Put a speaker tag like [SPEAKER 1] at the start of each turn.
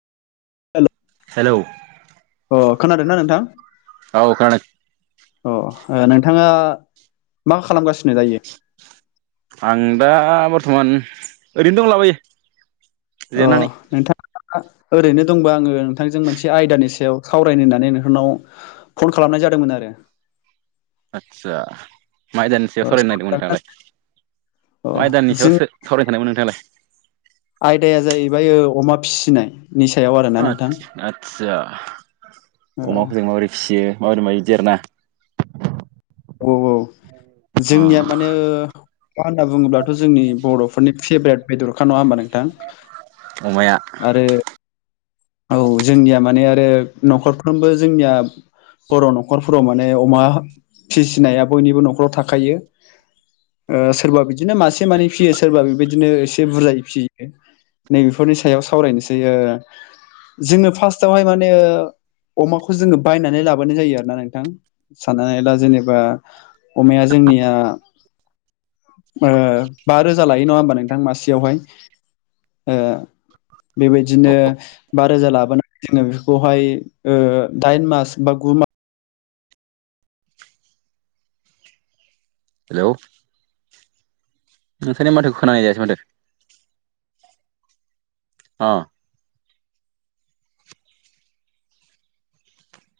[SPEAKER 1] हेल'
[SPEAKER 2] hello
[SPEAKER 1] अ खोनादों ना नोंथां
[SPEAKER 2] औाव कान
[SPEAKER 1] अ नोंथाङा मा खालामगासिनो जायो
[SPEAKER 2] आं दा बर्थमान ओरैनो दंलाबायो
[SPEAKER 1] अ
[SPEAKER 2] जिरायनानै
[SPEAKER 1] नोंथां ओरैनो दंबा आङो नोंथांजों मोनसे आयदानि सायाव सावरायनो होननानै नोंथांनाव फन खालामनाय जादोंमोन आरो
[SPEAKER 2] आदसा माइ दाननि
[SPEAKER 1] अ
[SPEAKER 2] सायाव सरायनो नागिरदों
[SPEAKER 1] सावरायजागोन।
[SPEAKER 2] नोंथांालाय
[SPEAKER 1] अ
[SPEAKER 2] माइदनि
[SPEAKER 1] जों
[SPEAKER 2] सायावसो सावरायखानायमोन नोंथालाय
[SPEAKER 1] आयदाया जाहैबाय अमा फिसिनाय नि सायाव आरो
[SPEAKER 2] [unintelligible] फिसियो
[SPEAKER 1] ओ
[SPEAKER 2] माबोरै मायो इदि आरोना।
[SPEAKER 1] औ औ
[SPEAKER 2] अ
[SPEAKER 1] जोंनिया मानो अमा होनना बुङोब्लाथ' जोंनि बर'फोरनि फेभरेट बेद'रखा नङा होनबा नोंथां?
[SPEAKER 2] अमाया
[SPEAKER 1] आरो औ जोंनिया माने आरो न'खरफ्रोमबो जोंनिया बर' न'खरफोराव माने अमा फिसिनाया बयनिबो न'खराव थाखायो। ओ सोरबा बिदिनो मासे मानै फियो सोरबा बेबायदिनो एसे बुरजायै फियो। नैबेफोरनि सायाव सावरायनोसै ओ जोङो फार्स्टावहाय माने अमाखौ जोङो बायनानै लाबोनाय जायो आरोना नोंथां। साननानै ला जेनेबा अमाया जोंनिया ओ बा रोजा लाय [unintelligible] नङा होमबा नोंथां मासेयावहाय ओ बेबायदिनो बा [unintelligible] बेखौहाय ओ दाइन मास बा गु मा
[SPEAKER 2] हेलौ नोंथांनि माथोखो खोनानाय जायासै माथो? अ